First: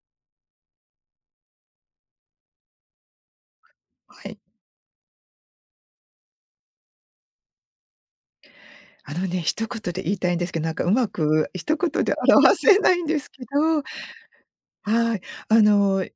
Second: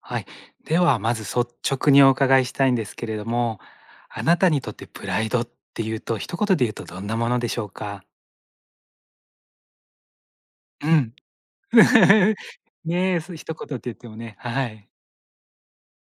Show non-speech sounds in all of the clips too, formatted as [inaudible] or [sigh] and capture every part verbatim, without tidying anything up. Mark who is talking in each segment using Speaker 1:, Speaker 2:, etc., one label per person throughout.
Speaker 1: はい。では、まず率直にお伺いしたいんですけれども、あ
Speaker 2: は
Speaker 1: な
Speaker 2: い。
Speaker 1: たにとってプライドっていうと、一言で言うとどんなものでしょうか？
Speaker 2: あのね、一言で言いたいんですけど、なんか
Speaker 1: う
Speaker 2: うま
Speaker 1: ん。
Speaker 2: く一言で表
Speaker 1: [laughs]
Speaker 2: せないん
Speaker 1: ね
Speaker 2: で
Speaker 1: え、
Speaker 2: す
Speaker 1: そう
Speaker 2: け
Speaker 1: 一言っ
Speaker 2: ど、
Speaker 1: て言ってもね、はい。
Speaker 2: はい。あの、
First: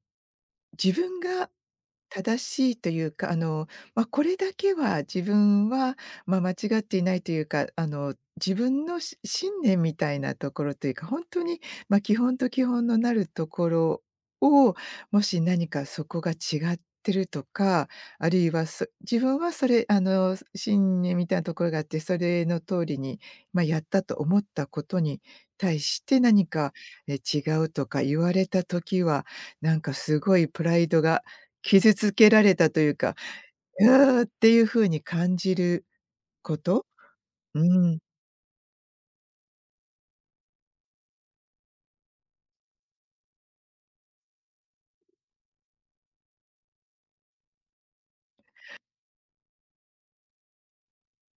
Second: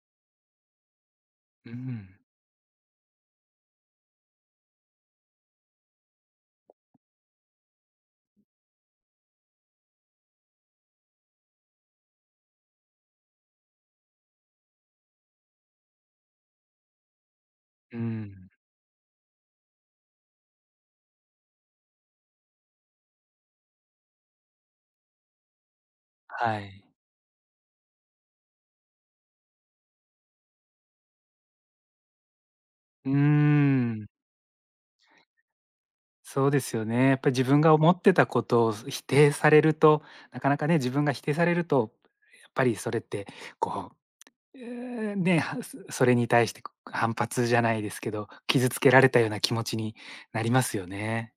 Speaker 2: 自分が
Speaker 1: うん。
Speaker 2: 正しいというか、あの、まあ、これだけは自分は、まあ、間違っていないというか、あの、自分のし信念みたいなところというか、本当に、まあ、基本と基本のなるところを、もし何かそこが違ってるとか、
Speaker 1: う
Speaker 2: あるい
Speaker 1: ん。
Speaker 2: は、そ自分はそれ、あの、信念みたいなところがあって、それの通りに、まあ、やったと思ったことに対して何
Speaker 1: は
Speaker 2: か、
Speaker 1: い。
Speaker 2: え、違うとか言われた時は、なんかすごいプライドが傷つけられたという
Speaker 1: うー
Speaker 2: か、うわ
Speaker 1: ん。
Speaker 2: ーっていう風に感じる
Speaker 1: そう
Speaker 2: こ
Speaker 1: ですよ
Speaker 2: と。
Speaker 1: ね。やっぱり自分
Speaker 2: う
Speaker 1: が思っ
Speaker 2: ん。
Speaker 1: てたことを否定されると、なかなかね、自分が否定されると、やっぱりそれってこうえーね、はそそれに対して、こ反発じゃないですけど、傷つけられたような気持ちになりますよね。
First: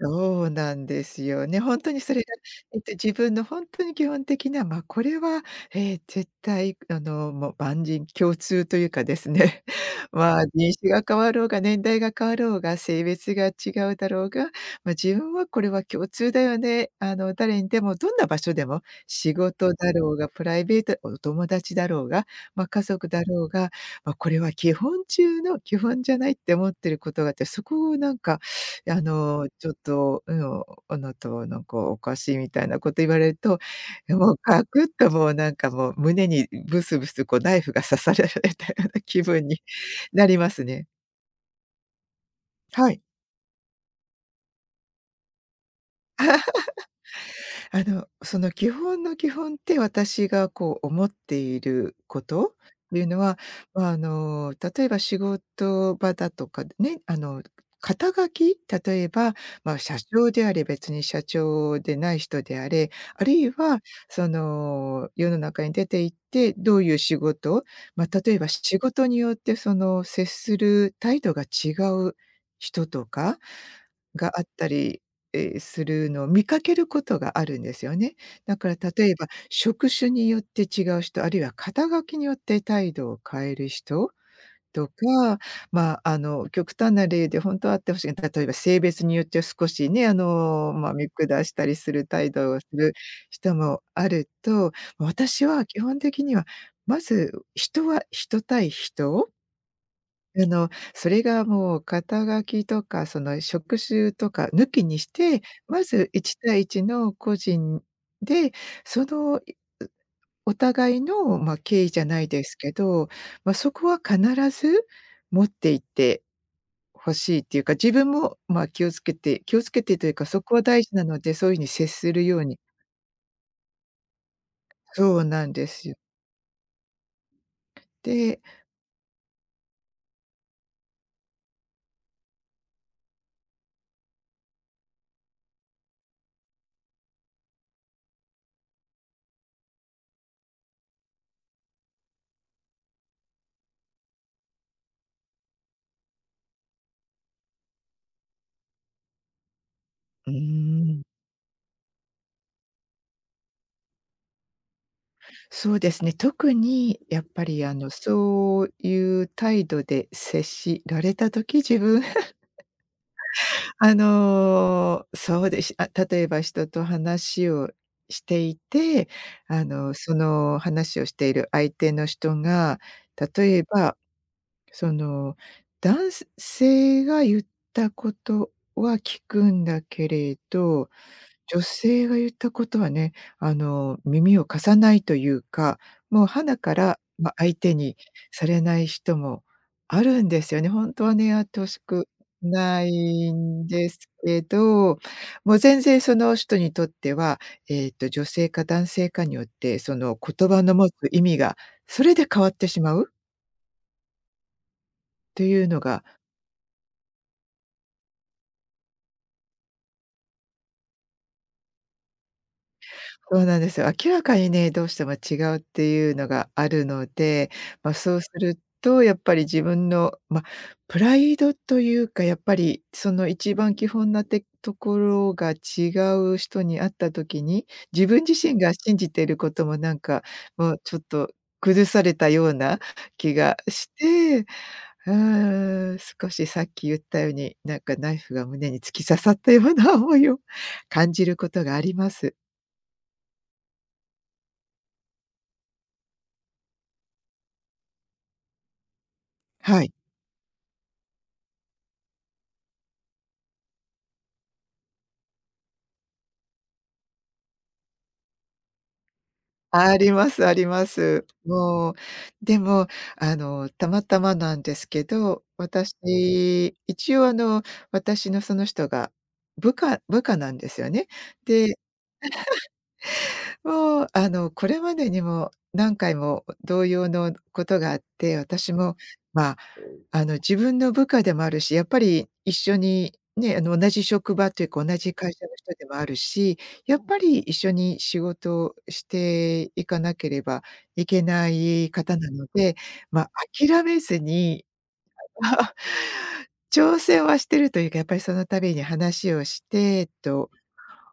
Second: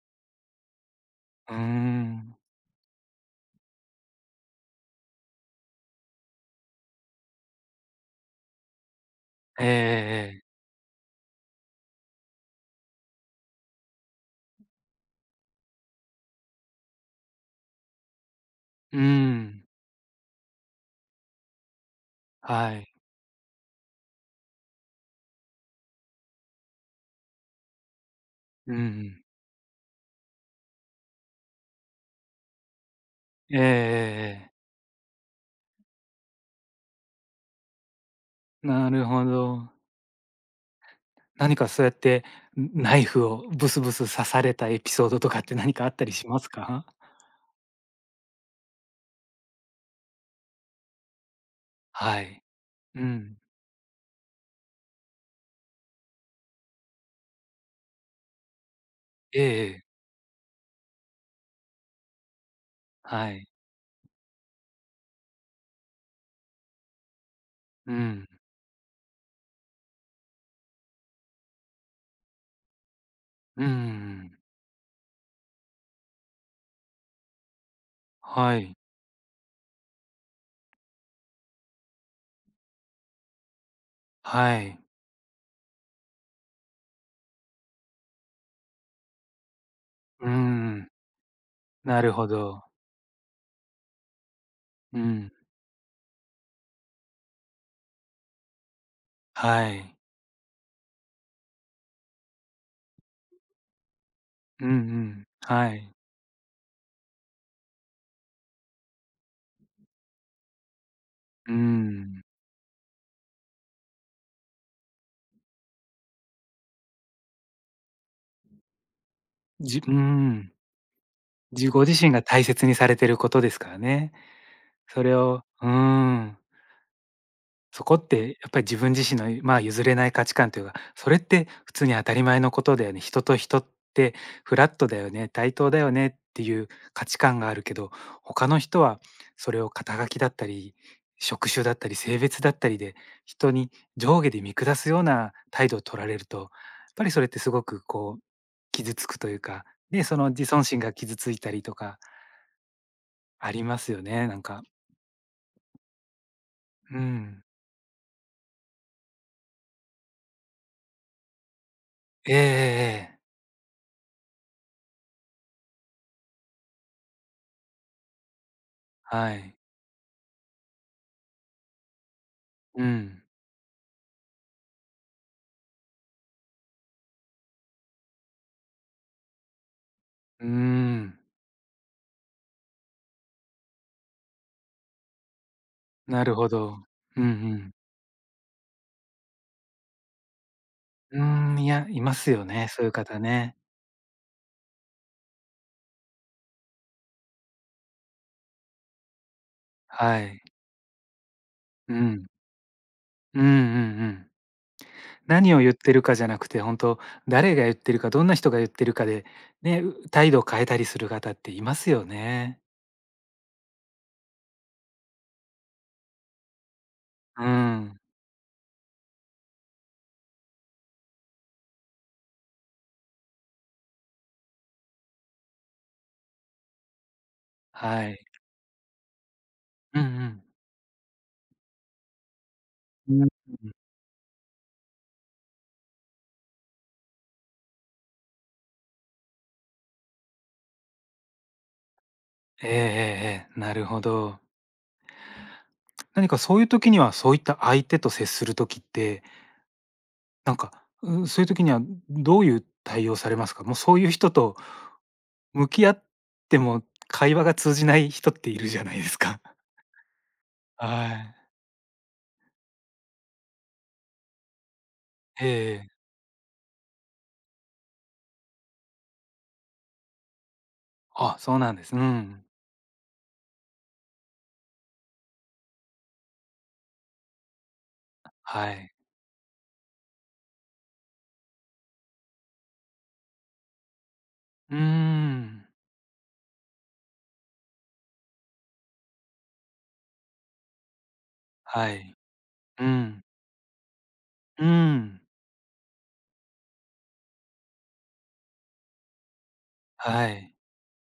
Speaker 2: そうなんですよ
Speaker 1: うー
Speaker 2: ね。本当にそれが、
Speaker 1: ん。
Speaker 2: えっと、自分の本当に基本的な、まあ、これは、えー絶対あの、もう万人共通というかですね、
Speaker 1: えええ
Speaker 2: [laughs] ま
Speaker 1: え
Speaker 2: あ、
Speaker 1: え。
Speaker 2: 人種が変わろうが、年代が変わろうが、性別が違うだろうが、まあ、自分はこれは共通だよね、あの、誰にでもどんな場所でも、
Speaker 1: うー
Speaker 2: 仕
Speaker 1: ん。
Speaker 2: 事だろうが、プライベートお友達だろうが、まあ、
Speaker 1: は
Speaker 2: 家
Speaker 1: い。
Speaker 2: 族だろうが、まあ、これは基本中の基本じゃないって思ってることがあって、そこをなんか
Speaker 1: うんう
Speaker 2: あ
Speaker 1: ん。
Speaker 2: の、ちょっと、うん、あなたはなんかおかしいみたいなこと言われると、
Speaker 1: ええええ
Speaker 2: もう
Speaker 1: ええ。
Speaker 2: ガクッともうなんかもう胸にブスブスこうナイフが刺されられたよう
Speaker 1: な
Speaker 2: な
Speaker 1: る
Speaker 2: 気
Speaker 1: ほ
Speaker 2: 分に
Speaker 1: ど。
Speaker 2: なりますね。
Speaker 1: 何かそうやって、ん
Speaker 2: は
Speaker 1: ナ
Speaker 2: い。
Speaker 1: イフをブスブス刺されたエピソードとかって何かあったりしますか？
Speaker 2: あの、その基本の基本って私がこう思っている
Speaker 1: は
Speaker 2: こ
Speaker 1: い。
Speaker 2: とって
Speaker 1: う
Speaker 2: いうの
Speaker 1: ん。
Speaker 2: は、まあ、あの、例えば仕事場だとかでね、あの、肩書き例えば、
Speaker 1: ええ
Speaker 2: まあ、
Speaker 1: ええ。
Speaker 2: 社長であれ、別に社長でない人であれ、あ
Speaker 1: は
Speaker 2: る
Speaker 1: い。
Speaker 2: いはその世の中に出て行って、どういう仕事、
Speaker 1: う
Speaker 2: まあ、
Speaker 1: ん。
Speaker 2: 例えば仕事によってその接する態度が違う人とか
Speaker 1: うんうんう
Speaker 2: が
Speaker 1: ん。
Speaker 2: あったりええ、するのを見かけることがあるんですよね。だ
Speaker 1: は
Speaker 2: か
Speaker 1: い。
Speaker 2: ら例えば、職種によって違う人、あるいは肩書きによって態度を変える人
Speaker 1: はい。
Speaker 2: とか、まあ、あの、極端な例で本当はあってほしい例えば性別によって少しね、あ
Speaker 1: うー
Speaker 2: の、
Speaker 1: ん。
Speaker 2: まあ、見下したりす
Speaker 1: な
Speaker 2: る
Speaker 1: るほ
Speaker 2: 態度を
Speaker 1: ど。
Speaker 2: する人もあると、
Speaker 1: うん。
Speaker 2: 私は基本的には、まず人は人対人
Speaker 1: はい。
Speaker 2: あの、それがもう肩書きとか、その職種とか
Speaker 1: う
Speaker 2: 抜
Speaker 1: んう
Speaker 2: きにし
Speaker 1: ん、
Speaker 2: て、
Speaker 1: は
Speaker 2: ま
Speaker 1: い。
Speaker 2: ずいち対いちの個人で、その、いお互いの、
Speaker 1: う
Speaker 2: ま、敬意じゃな
Speaker 1: ん。
Speaker 2: いですけど、ま、そこは必ず持っていって欲しいっていうか、自分も、ま、気をつけて気をつ
Speaker 1: じ
Speaker 2: け
Speaker 1: う
Speaker 2: てというか、そ
Speaker 1: ん。
Speaker 2: こは大事なので、そういう風に
Speaker 1: じご
Speaker 2: 接
Speaker 1: 自身
Speaker 2: す
Speaker 1: が
Speaker 2: るよう
Speaker 1: 大
Speaker 2: に
Speaker 1: 切にされてることですからね。それ
Speaker 2: そう
Speaker 1: を
Speaker 2: なんで
Speaker 1: うー
Speaker 2: すよ。
Speaker 1: ん。そこっ
Speaker 2: で
Speaker 1: てやっぱり自分自身の、まあ、譲れない価値観というか、それって普通に当たり前のことだよね。人と人ってフラットだよね、対等だよねっていう価値観があるけど、他の人はそれを肩書きだったり、職種だったり、性別だったりで人に上下で見下すような態度を取られると、やっぱりそれってすごくこう傷つくというか、で、その
Speaker 2: うー
Speaker 1: 自尊心が
Speaker 2: ん。
Speaker 1: 傷ついたりとかありますよね、なんか。
Speaker 2: そうですね、特
Speaker 1: う
Speaker 2: にやっ
Speaker 1: ん。
Speaker 2: ぱりあの、そういう態度で接しられた時、自分
Speaker 1: え
Speaker 2: [laughs]
Speaker 1: えええええ。
Speaker 2: あの、そうです。あ、例えば人と話をしていて、
Speaker 1: はい。
Speaker 2: あの、その話をしている相手の人が、
Speaker 1: うん。
Speaker 2: 例えば、その、男性が言ったことは聞くんだけれ
Speaker 1: うー
Speaker 2: ど
Speaker 1: ん、
Speaker 2: 女性が言ったことはね、あの、耳を貸さないというか、も
Speaker 1: な
Speaker 2: う
Speaker 1: るほ
Speaker 2: 鼻か
Speaker 1: ど。
Speaker 2: ら、
Speaker 1: うんう
Speaker 2: ま、相手
Speaker 1: ん。
Speaker 2: にされない人もあるんですよね。本当は
Speaker 1: う
Speaker 2: ね、やっ
Speaker 1: ーん、
Speaker 2: て欲
Speaker 1: い
Speaker 2: し
Speaker 1: や、い
Speaker 2: く
Speaker 1: ますよね、
Speaker 2: な
Speaker 1: そういう方
Speaker 2: い
Speaker 1: ね。
Speaker 2: んですけど、もう全然その人にとっては、えっと、女性か男性かによって、その
Speaker 1: はい。
Speaker 2: 言葉の持つ意味が、
Speaker 1: う
Speaker 2: それで
Speaker 1: ん。
Speaker 2: 変わってしまう
Speaker 1: うんうんうん。
Speaker 2: と
Speaker 1: 何を
Speaker 2: いう
Speaker 1: 言っ
Speaker 2: の
Speaker 1: てる
Speaker 2: が
Speaker 1: かじゃなくて、本当誰が言ってるか、どんな人が言ってるかで、ね、う態度を変えたりする方っていますよね。
Speaker 2: そうなんですよ。明らかにね、どうしても違うっていうのがあるの
Speaker 1: う
Speaker 2: で、ま、
Speaker 1: ん。
Speaker 2: そうするとやっぱり自分の、ま、プライドというか、やっぱりその一番基本なてところが違う人に会った時に、自
Speaker 1: はい。
Speaker 2: 分自身が信じていることもな
Speaker 1: う
Speaker 2: ん
Speaker 1: んう
Speaker 2: か、
Speaker 1: ん。
Speaker 2: もうちょっと崩されたような
Speaker 1: うん
Speaker 2: 気が
Speaker 1: う
Speaker 2: し
Speaker 1: ん。
Speaker 2: て、うーん、少しさっき言ったように、なんかナイフが胸に突き刺さったような思いを感じることがあります。
Speaker 1: ええええええ、なるほど。何かそういう時には、そういった相手と接する時って、
Speaker 2: はい。
Speaker 1: なんか、うんそういう時にはどういう対応されますか？もうそういう人と向き合っても会話が通じない人っているじゃないですか。[laughs]
Speaker 2: ありますありま
Speaker 1: は
Speaker 2: す。
Speaker 1: い。
Speaker 2: もう、でも、あの、たまたまなんですけど、
Speaker 1: ええ
Speaker 2: 私、一応あの、私のその人が部下部下なんですよね。
Speaker 1: あ、そうな
Speaker 2: で、
Speaker 1: んです。うん。
Speaker 2: もうあの、これまでにも何回も同様のことがあって、
Speaker 1: は
Speaker 2: 私
Speaker 1: い。
Speaker 2: も、まああの、自分の部下でもあるし、やっぱり一緒にね、あの、同じ職場という
Speaker 1: うー
Speaker 2: か同じ会社の
Speaker 1: ん。
Speaker 2: 人でもあるし、やっぱり一緒に仕事をしていかなければいけない
Speaker 1: はい。
Speaker 2: 方なので、
Speaker 1: う
Speaker 2: ま
Speaker 1: ん。
Speaker 2: あ、諦めずに、
Speaker 1: うん。
Speaker 2: [laughs] 挑戦はしてるというか、やっぱりその度に話をして
Speaker 1: は
Speaker 2: と
Speaker 1: い。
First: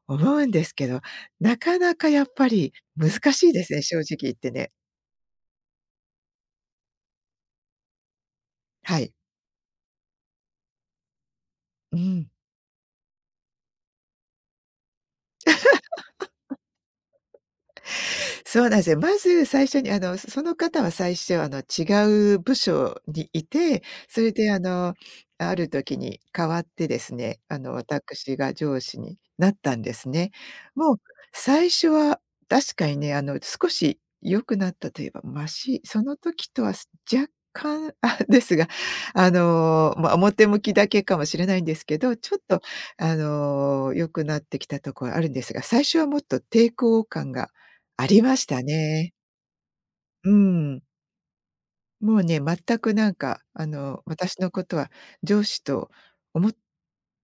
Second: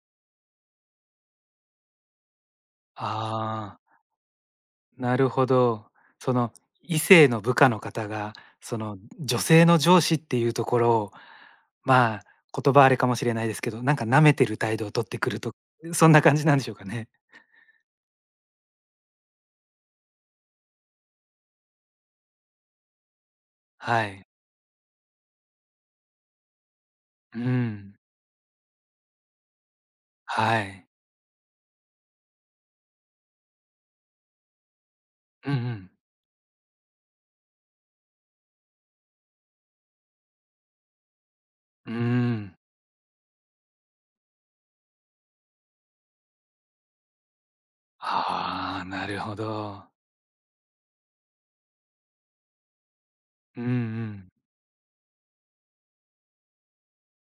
Speaker 2: 思うんですけど、なかなかやっぱり難しいです
Speaker 1: ああ、
Speaker 2: ね、正直言ってね。
Speaker 1: なるほど。その、異性の部下の方が、その、
Speaker 2: はい。
Speaker 1: 女性の上司っていうところを、
Speaker 2: う
Speaker 1: まあ、
Speaker 2: ん。
Speaker 1: 言葉あれかもしれないですけど、なんか舐めてる態度を取ってくると、そんな感じなんでしょうかね？
Speaker 2: そうなんですよ。まず最初にあの、その方は最初あの、違う部署にいて、
Speaker 1: は
Speaker 2: そ
Speaker 1: い。
Speaker 2: れであの、ある時に変わってですね、
Speaker 1: う
Speaker 2: あの、
Speaker 1: ん。
Speaker 2: 私が上司になったんですね。
Speaker 1: はい。
Speaker 2: もう最初は確かにね、あの、少し良くなったといえばマ
Speaker 1: うんう
Speaker 2: シ
Speaker 1: ん。
Speaker 2: その時とは若干、あ、[laughs] ですが、あの、まあ、表向きだけかもしれないんです
Speaker 1: うー
Speaker 2: けど、ちょっ
Speaker 1: ん。
Speaker 2: とあの、良くなってきたところあるんですが、最初はもっと抵抗感がありました
Speaker 1: ああ、な
Speaker 2: ね。
Speaker 1: るほど。
Speaker 2: うん。もうね、全くなんか、
Speaker 1: う
Speaker 2: あ
Speaker 1: んう
Speaker 2: の、
Speaker 1: ん。
Speaker 2: 私のことは上司と思っ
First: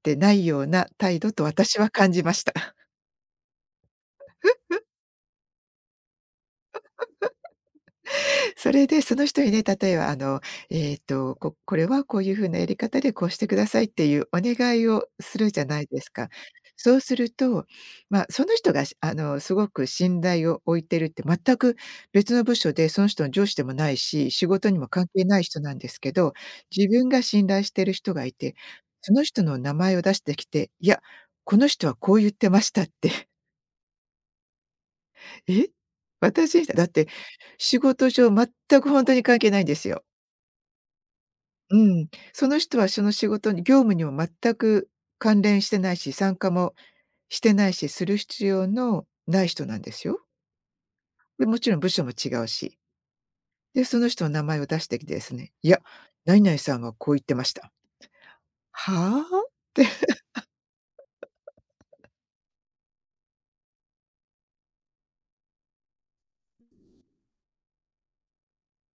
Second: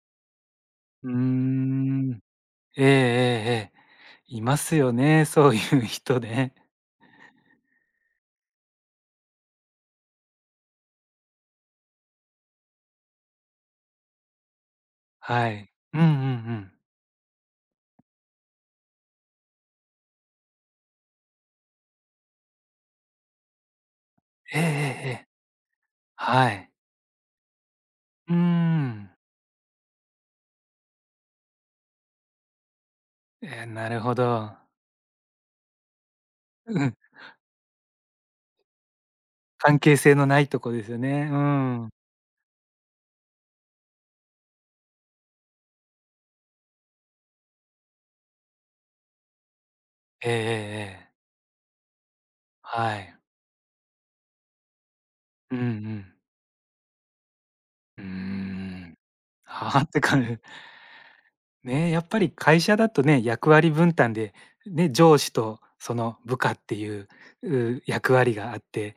Speaker 2: てないような
Speaker 1: う
Speaker 2: 態度と
Speaker 1: ー
Speaker 2: 私は感
Speaker 1: ん。
Speaker 2: じました。
Speaker 1: ええええええ。いますよね、そういう人ね。
Speaker 2: それでその人にね、例えばあの、えっと、ここれはこういう風なやり方でこうしてくださいっていうお願いをす
Speaker 1: は
Speaker 2: るじゃ
Speaker 1: い。
Speaker 2: ない
Speaker 1: う
Speaker 2: で
Speaker 1: んうん
Speaker 2: す
Speaker 1: う
Speaker 2: か。
Speaker 1: ん。
Speaker 2: そうすると、ま、その人がしあの、すごく信頼を置いてるって全く別の部署で、その人の上司でもないし、仕
Speaker 1: えええ
Speaker 2: 事にも関
Speaker 1: ええ
Speaker 2: 係
Speaker 1: え。
Speaker 2: ない人なんですけど、
Speaker 1: はい。
Speaker 2: 自分が信頼してる人がい
Speaker 1: うー
Speaker 2: て、
Speaker 1: ん。
Speaker 2: その人の名前を出してきて、いや、この人はこう言ってましたって。
Speaker 1: ええ、なるほど。
Speaker 2: [laughs] え、私だ
Speaker 1: う
Speaker 2: っ
Speaker 1: ん、
Speaker 2: て仕事上全くほんとに関係ないんで
Speaker 1: 関
Speaker 2: す
Speaker 1: 係
Speaker 2: よ。
Speaker 1: 性のないとこですよね。う
Speaker 2: う
Speaker 1: ん。
Speaker 2: ん、その人はその仕事に業務にも全く関連してないし、参加もしてないし、する必要のない人なんですよ。
Speaker 1: ええええええ。
Speaker 2: で、もちろん部署も違うし。
Speaker 1: はい。
Speaker 2: で、その人の名前を出してきてですね、
Speaker 1: うんう
Speaker 2: 「いや、
Speaker 1: ん。
Speaker 2: 何々さんはこう言ってました」
Speaker 1: うーん。
Speaker 2: 「はあ？」っ
Speaker 1: はあ
Speaker 2: て
Speaker 1: ってかね、やっぱり会社だとね、役割分担で、ね、上司とその部下っていう、う役割があって、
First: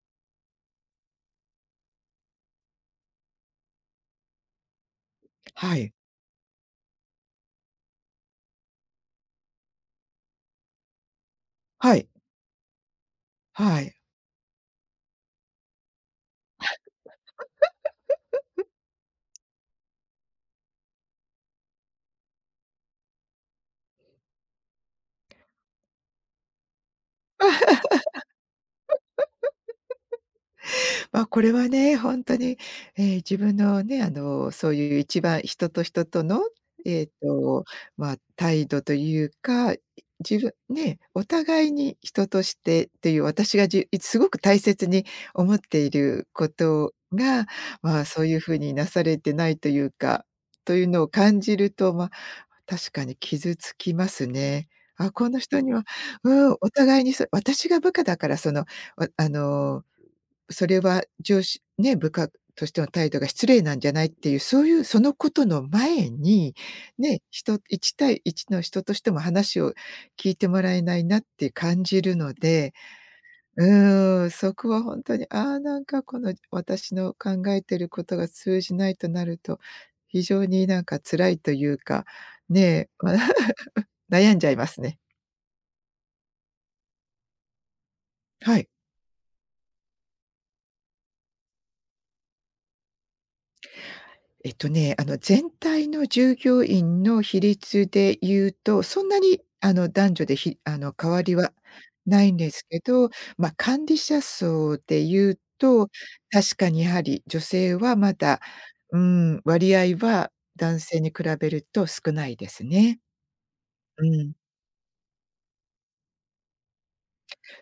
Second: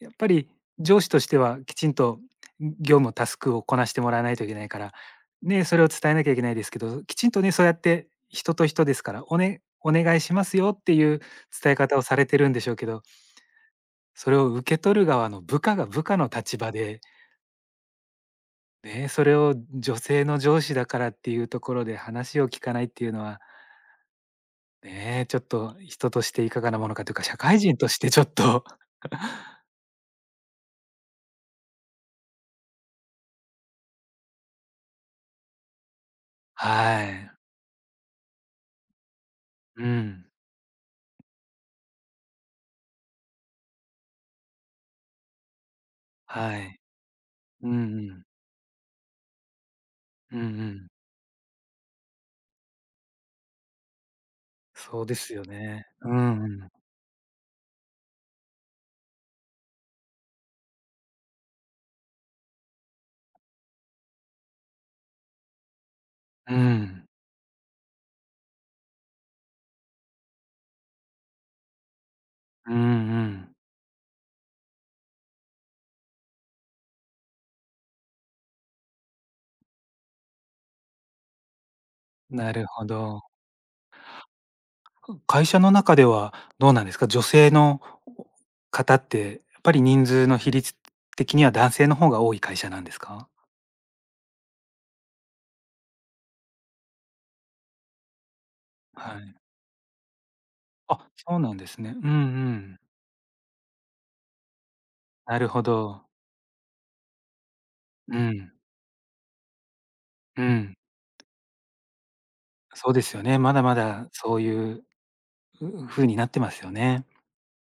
Speaker 1: やっぱり上司としてはきちんと業務タスクをこなしてもらわないといけないから、ね、
Speaker 2: は
Speaker 1: それを
Speaker 2: い、
Speaker 1: 伝えなきゃいけないですけど、きちんとね、そうやって人と人ですから、おねお願いしますよっていう伝え
Speaker 2: は
Speaker 1: 方を
Speaker 2: い、
Speaker 1: されてるんでしょうけど、
Speaker 2: はい。
Speaker 1: それを受け取る側の部下が部下の立場で、ね、それを女性の上司だからっていうところで話を聞かないっていうのはねえ、ちょっと人としていかがなものかというか、社会人としてちょっと [laughs]、
Speaker 2: まあ、これはね、本当に、えー自分のね、あの、そういう一番人と人との、
Speaker 1: は
Speaker 2: えっ
Speaker 1: い。
Speaker 2: と、まあ、態度というか、
Speaker 1: うん。
Speaker 2: 自分ね、お互いに人としてっていう、私がじゅすごく大切に思っているこ
Speaker 1: はい。
Speaker 2: とが、
Speaker 1: うん
Speaker 2: まあ、
Speaker 1: う
Speaker 2: そう
Speaker 1: ん。
Speaker 2: いうふうになされてないというか、
Speaker 1: うんう
Speaker 2: とい
Speaker 1: ん。
Speaker 2: うのを感じると、まあ、確かに傷つきますね。
Speaker 1: そう
Speaker 2: あ、
Speaker 1: で
Speaker 2: こ
Speaker 1: す
Speaker 2: の
Speaker 1: よ
Speaker 2: 人には
Speaker 1: ね。う
Speaker 2: う
Speaker 1: んう
Speaker 2: ん、お
Speaker 1: ん。
Speaker 2: 互いにそ私が部下だから、その、わあのそれは上司ね、部下としての態度が失礼なんじゃないっていう、そういうそのことの前に、
Speaker 1: うん。
Speaker 2: ね、人いち対いちの人としても話を聞いてもらえないなって感じるの
Speaker 1: う
Speaker 2: で、
Speaker 1: んうん。
Speaker 2: うーん、そこは本当に、ああ、なんかこの私の考えてることが通じないとなると、非常になんか辛いというか、
Speaker 1: なるほ
Speaker 2: ねえ、
Speaker 1: ど。
Speaker 2: [laughs] 悩んじゃいますね。
Speaker 1: 会社の中ではどうなんですか？女性の
Speaker 2: はい。
Speaker 1: 方って、やっぱり人数の比率的には男性の方が多い会社なんですか？
Speaker 2: えっとね、あの、全体の従業員の比率で言うと、そん
Speaker 1: は
Speaker 2: な
Speaker 1: い。
Speaker 2: にあの、男女でひあの、
Speaker 1: あ、
Speaker 2: 変わり
Speaker 1: そう
Speaker 2: は
Speaker 1: なんですね。うんう
Speaker 2: ないんです
Speaker 1: ん。
Speaker 2: けど、まあ、管理者層で言
Speaker 1: な
Speaker 2: う
Speaker 1: るほ
Speaker 2: と、
Speaker 1: ど。
Speaker 2: 確かにやはり女性はま
Speaker 1: う
Speaker 2: だ、
Speaker 1: ん。
Speaker 2: うん、割合は
Speaker 1: うん。
Speaker 2: 男性に比べると少ないです
Speaker 1: そう
Speaker 2: ね。
Speaker 1: ですよね。まだま
Speaker 2: う
Speaker 1: だ
Speaker 2: ん。
Speaker 1: そういう、う風になってますよね。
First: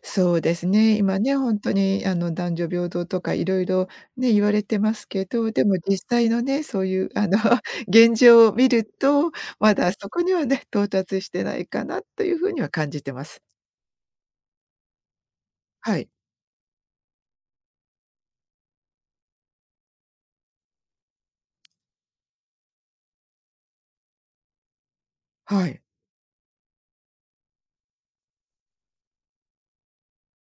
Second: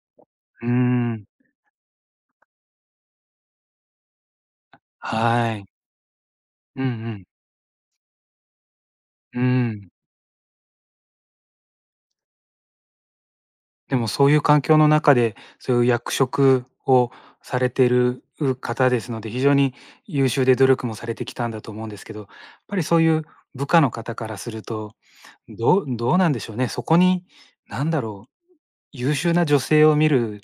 Speaker 2: そうです
Speaker 1: うー
Speaker 2: ね。今
Speaker 1: ん。
Speaker 2: ね、本当にあの、男女平等とかいろいろね、言われてますけど、
Speaker 1: は
Speaker 2: で
Speaker 1: い。
Speaker 2: も実際のね、そ
Speaker 1: うん
Speaker 2: う
Speaker 1: う
Speaker 2: いう
Speaker 1: ん。
Speaker 2: あの [laughs]、現状を見ると、
Speaker 1: う
Speaker 2: ま
Speaker 1: ん。
Speaker 2: だそこにはね、到達してないかなというふうには感じてます。
Speaker 1: でもそういう環境の中で、そういう
Speaker 2: はい、
Speaker 1: 役職をされてる、方ですので、非常に優秀で努力もされてきたんだと思うんですけど、やっぱりそういう部下の方からすると、
Speaker 2: はい。
Speaker 1: どうどうなんでしょうね。そこに、なんだろう、優秀な女性を見る、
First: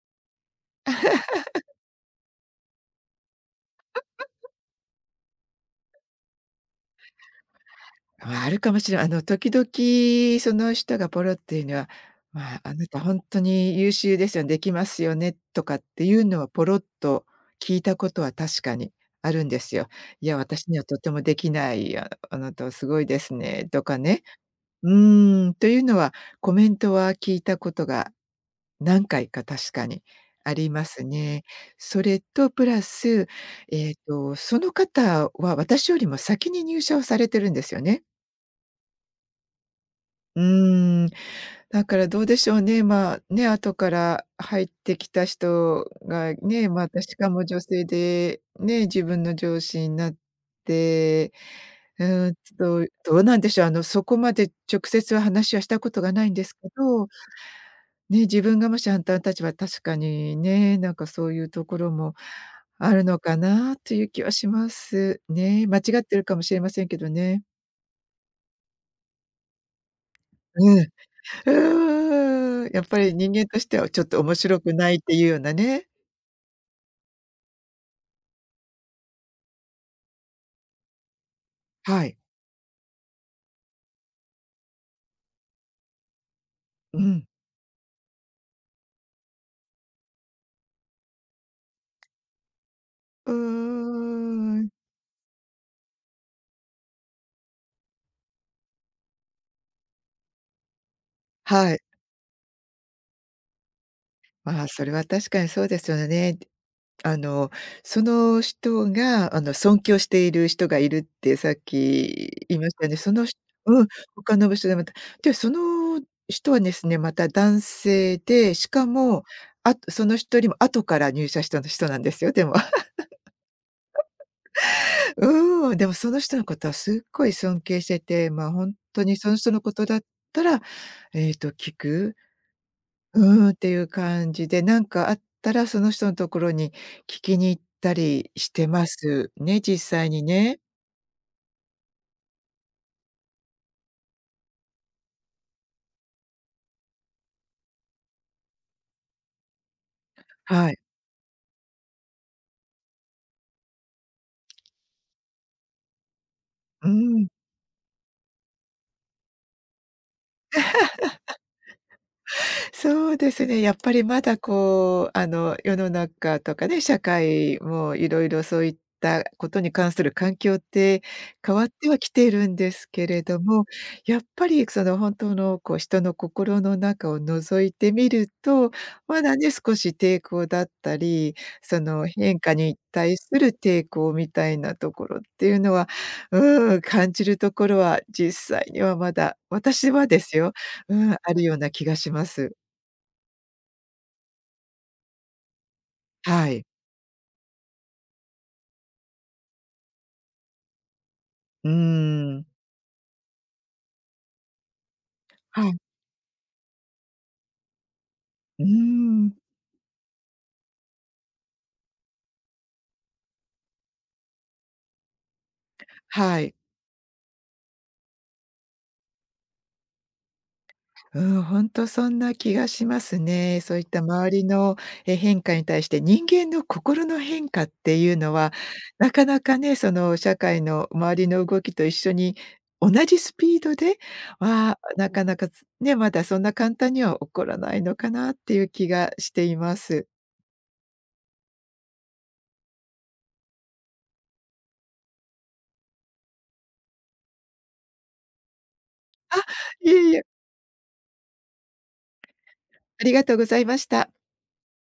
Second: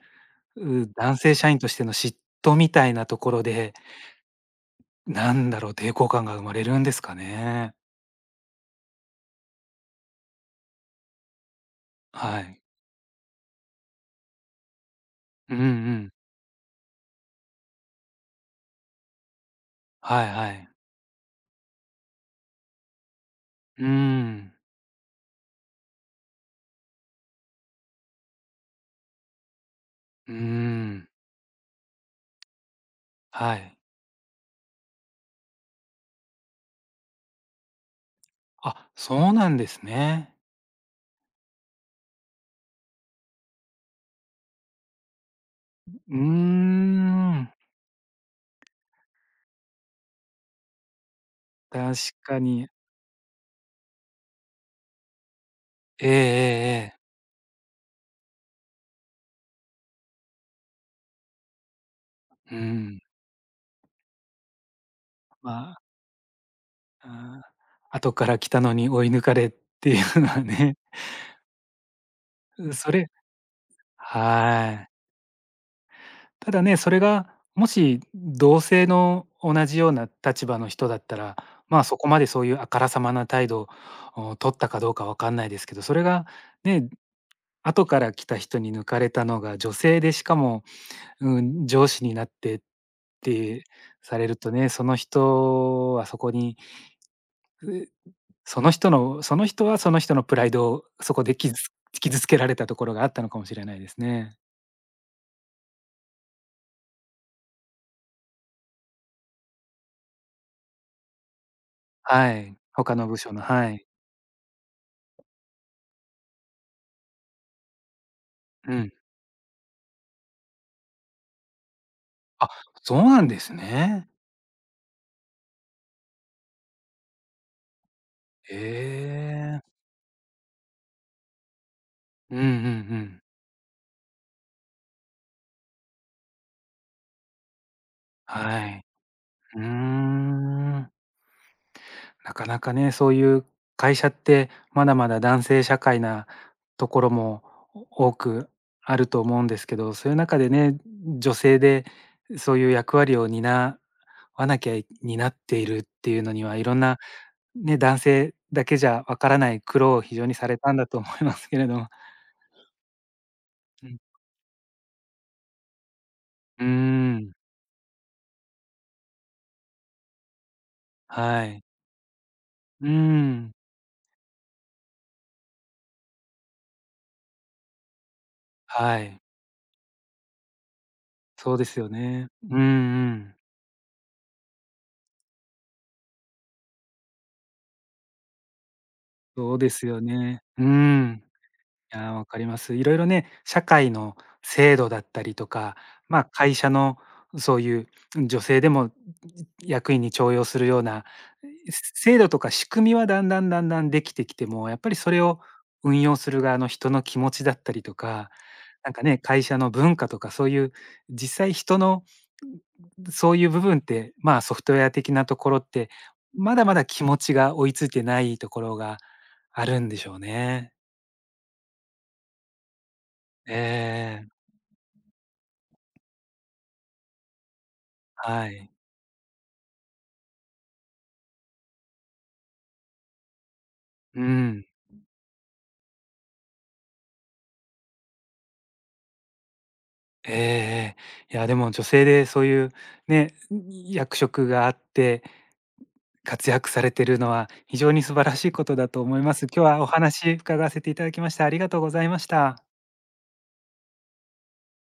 Speaker 1: う男性社員としての嫉妬みたいなところで、なんだろう、抵抗感が生まれるんですかね？
Speaker 2: まああるかもしれないあの、時々その人がポロっていうのは、
Speaker 1: は
Speaker 2: まあ、
Speaker 1: い。
Speaker 2: あなた本当に優秀ですよね、できますよね
Speaker 1: うん
Speaker 2: と
Speaker 1: う
Speaker 2: かって
Speaker 1: ん。
Speaker 2: いうのはポロっと聞いたことは確かにあるんですよ。
Speaker 1: は
Speaker 2: い
Speaker 1: い
Speaker 2: や、
Speaker 1: は
Speaker 2: 私
Speaker 1: い。
Speaker 2: にはとてもできない、ああなたはすごいですねと
Speaker 1: うー
Speaker 2: かね。
Speaker 1: ん。
Speaker 2: うーん、というのはコメントは聞いたことが何回か確かに
Speaker 1: うー
Speaker 2: あります
Speaker 1: ん。
Speaker 2: ね。それとプラス、
Speaker 1: はい。
Speaker 2: えっと、その方は私よりも先に入社をされてるんですよね。
Speaker 1: あ、そうなんですね。
Speaker 2: うーん、だからどうでしょうね、まあ、ね、後から入ってきた人
Speaker 1: うー
Speaker 2: がね、またしかも
Speaker 1: ん、
Speaker 2: 女性で、ね、自分の上司になって、
Speaker 1: 確
Speaker 2: うーん
Speaker 1: か
Speaker 2: と、
Speaker 1: に。
Speaker 2: どうどうなんでしょう、あの、そこまで直接は話はしたこと
Speaker 1: ええ
Speaker 2: が
Speaker 1: ええ
Speaker 2: ないんですけ
Speaker 1: ええ。
Speaker 2: ど、ね、自分がもしあんたの立場確かにね、なんかそういうところも
Speaker 1: う
Speaker 2: あ
Speaker 1: ん。
Speaker 2: るのかなという気はします
Speaker 1: ま
Speaker 2: ね。間
Speaker 1: あ、
Speaker 2: 違ってるかもしれませんけど
Speaker 1: あ
Speaker 2: ね。
Speaker 1: あ、後から来たのに追い抜かれっていうのは
Speaker 2: う
Speaker 1: ね、
Speaker 2: ん。うーん、
Speaker 1: う
Speaker 2: やっ
Speaker 1: そ
Speaker 2: ぱ
Speaker 1: れ
Speaker 2: り人間としてはちょっと面白く
Speaker 1: はい。
Speaker 2: ないっていうようなね。
Speaker 1: ただね、それがもし同性の同じような立場の人だったら、まあ、そ
Speaker 2: は
Speaker 1: こ
Speaker 2: い。
Speaker 1: までそういうあからさまな態度を取ったかどうかわかんないですけど、それがね、
Speaker 2: うん。
Speaker 1: 後から来た人に抜かれたのが女性で、しかも、うん、上司になってっ
Speaker 2: う
Speaker 1: て
Speaker 2: ー
Speaker 1: されるとね、
Speaker 2: ん。
Speaker 1: その人はそこに、うその人のその人はその人のプライドをそこで傷つ
Speaker 2: はい。
Speaker 1: 傷つけられたところがあったのかもしれないですね。
Speaker 2: まあ、それは確かにそうですよね。あの、その人が、あの、尊敬している人がいるってさっ
Speaker 1: は
Speaker 2: き
Speaker 1: い、
Speaker 2: 言いましたよ
Speaker 1: 他
Speaker 2: ね。
Speaker 1: の
Speaker 2: そ
Speaker 1: 部
Speaker 2: の
Speaker 1: 署
Speaker 2: 人
Speaker 1: の、は
Speaker 2: う
Speaker 1: い。
Speaker 2: ん、他の部署でまた。で、その人はですね、また男性で、し
Speaker 1: う
Speaker 2: か
Speaker 1: ん。
Speaker 2: も、あその人よりも後から入社した人なんですよ、で
Speaker 1: あ、
Speaker 2: も。
Speaker 1: そうなんですね。
Speaker 2: うーん、でもその人のことはすっごい尊敬してて、まあ、ほんとに
Speaker 1: へ
Speaker 2: その人のこ
Speaker 1: え。
Speaker 2: とだったら、えっと、聞く、
Speaker 1: うんうんうん。
Speaker 2: うーんっていう感じで、なんかあったらその人のところに聞きに行ったりして
Speaker 1: はい。
Speaker 2: ます
Speaker 1: う
Speaker 2: ね、実際
Speaker 1: ー
Speaker 2: にね。
Speaker 1: ん。なかなかね、そういう会社ってまだまだ男性社会なところも多くあると思うんですけど、そういう中で
Speaker 2: は
Speaker 1: ね、
Speaker 2: い。
Speaker 1: 女性でそういう役割を担わなきゃい担っているっていうのには、いろん
Speaker 2: うー
Speaker 1: な
Speaker 2: ん。
Speaker 1: ね、男性だけじゃわからない苦労を非常にされたんだと思いますけれども。
Speaker 2: そうですね。やっ
Speaker 1: う
Speaker 2: ぱ
Speaker 1: ん。
Speaker 2: りまだこう、あの、世の中と
Speaker 1: うー
Speaker 2: かね、社
Speaker 1: ん、
Speaker 2: 会もいろいろそういったことに関する環境って
Speaker 1: は
Speaker 2: 変
Speaker 1: い。
Speaker 2: わってはきているんで
Speaker 1: う
Speaker 2: す
Speaker 1: ー
Speaker 2: けれど
Speaker 1: ん、
Speaker 2: も、やっぱりその本当のこう人の心の中を覗いてみると、
Speaker 1: はい。
Speaker 2: まだね、少し抵抗だったり、
Speaker 1: そうです
Speaker 2: そ
Speaker 1: よ
Speaker 2: の
Speaker 1: ね。
Speaker 2: 変化
Speaker 1: うん
Speaker 2: に
Speaker 1: う
Speaker 2: 対す
Speaker 1: ん。
Speaker 2: る抵抗みたいなところっていうのは、うん、感じるところは実際にはまだ、
Speaker 1: そうです
Speaker 2: 私
Speaker 1: よ
Speaker 2: はです
Speaker 1: ね。
Speaker 2: よ、
Speaker 1: うー
Speaker 2: うん、あ
Speaker 1: ん。
Speaker 2: るような気
Speaker 1: い
Speaker 2: がし
Speaker 1: やー、
Speaker 2: ま
Speaker 1: 分かり
Speaker 2: す。
Speaker 1: ます。いろいろね、社会の制度だったりとか、まあ、
Speaker 2: は
Speaker 1: 会
Speaker 2: い。
Speaker 1: 社のそういう女性でも役員に重用するような
Speaker 2: う
Speaker 1: 制度と
Speaker 2: ーん。
Speaker 1: か仕組みはだんだんだんだんできてきても、やっぱりそれを
Speaker 2: はい。
Speaker 1: 運用する側の人の気持ちだったりとか、
Speaker 2: うー
Speaker 1: なんかね、
Speaker 2: ん。
Speaker 1: 会社の文化とかそういう実際人のそういう部分って、まあ、ソフトウェア的なところって、
Speaker 2: はい。
Speaker 1: まだまだ気持ちが追いついてないところがあるんでしょうね。
Speaker 2: うん、ほんとそんな気がしますね。そういった
Speaker 1: え
Speaker 2: 周
Speaker 1: え
Speaker 2: りの、え、変化に対して、人間の心の変化っていうの
Speaker 1: は
Speaker 2: は、
Speaker 1: い。
Speaker 2: なかなかね、その社会の周りの動きと一緒に同じスピードで
Speaker 1: うん。
Speaker 2: は、なかなか、つね、まだそんな簡単には起こらないのかなっていう気がしています。
Speaker 1: ええええ。いや、でも女性でそういうね、役職があって活躍されてるのは非常に素晴らしいことだと思いま
Speaker 2: あ、
Speaker 1: す。今日はお
Speaker 2: いえいえ、
Speaker 1: 話伺わせていただきましてありがとうございました。
Speaker 2: ありがとうございました。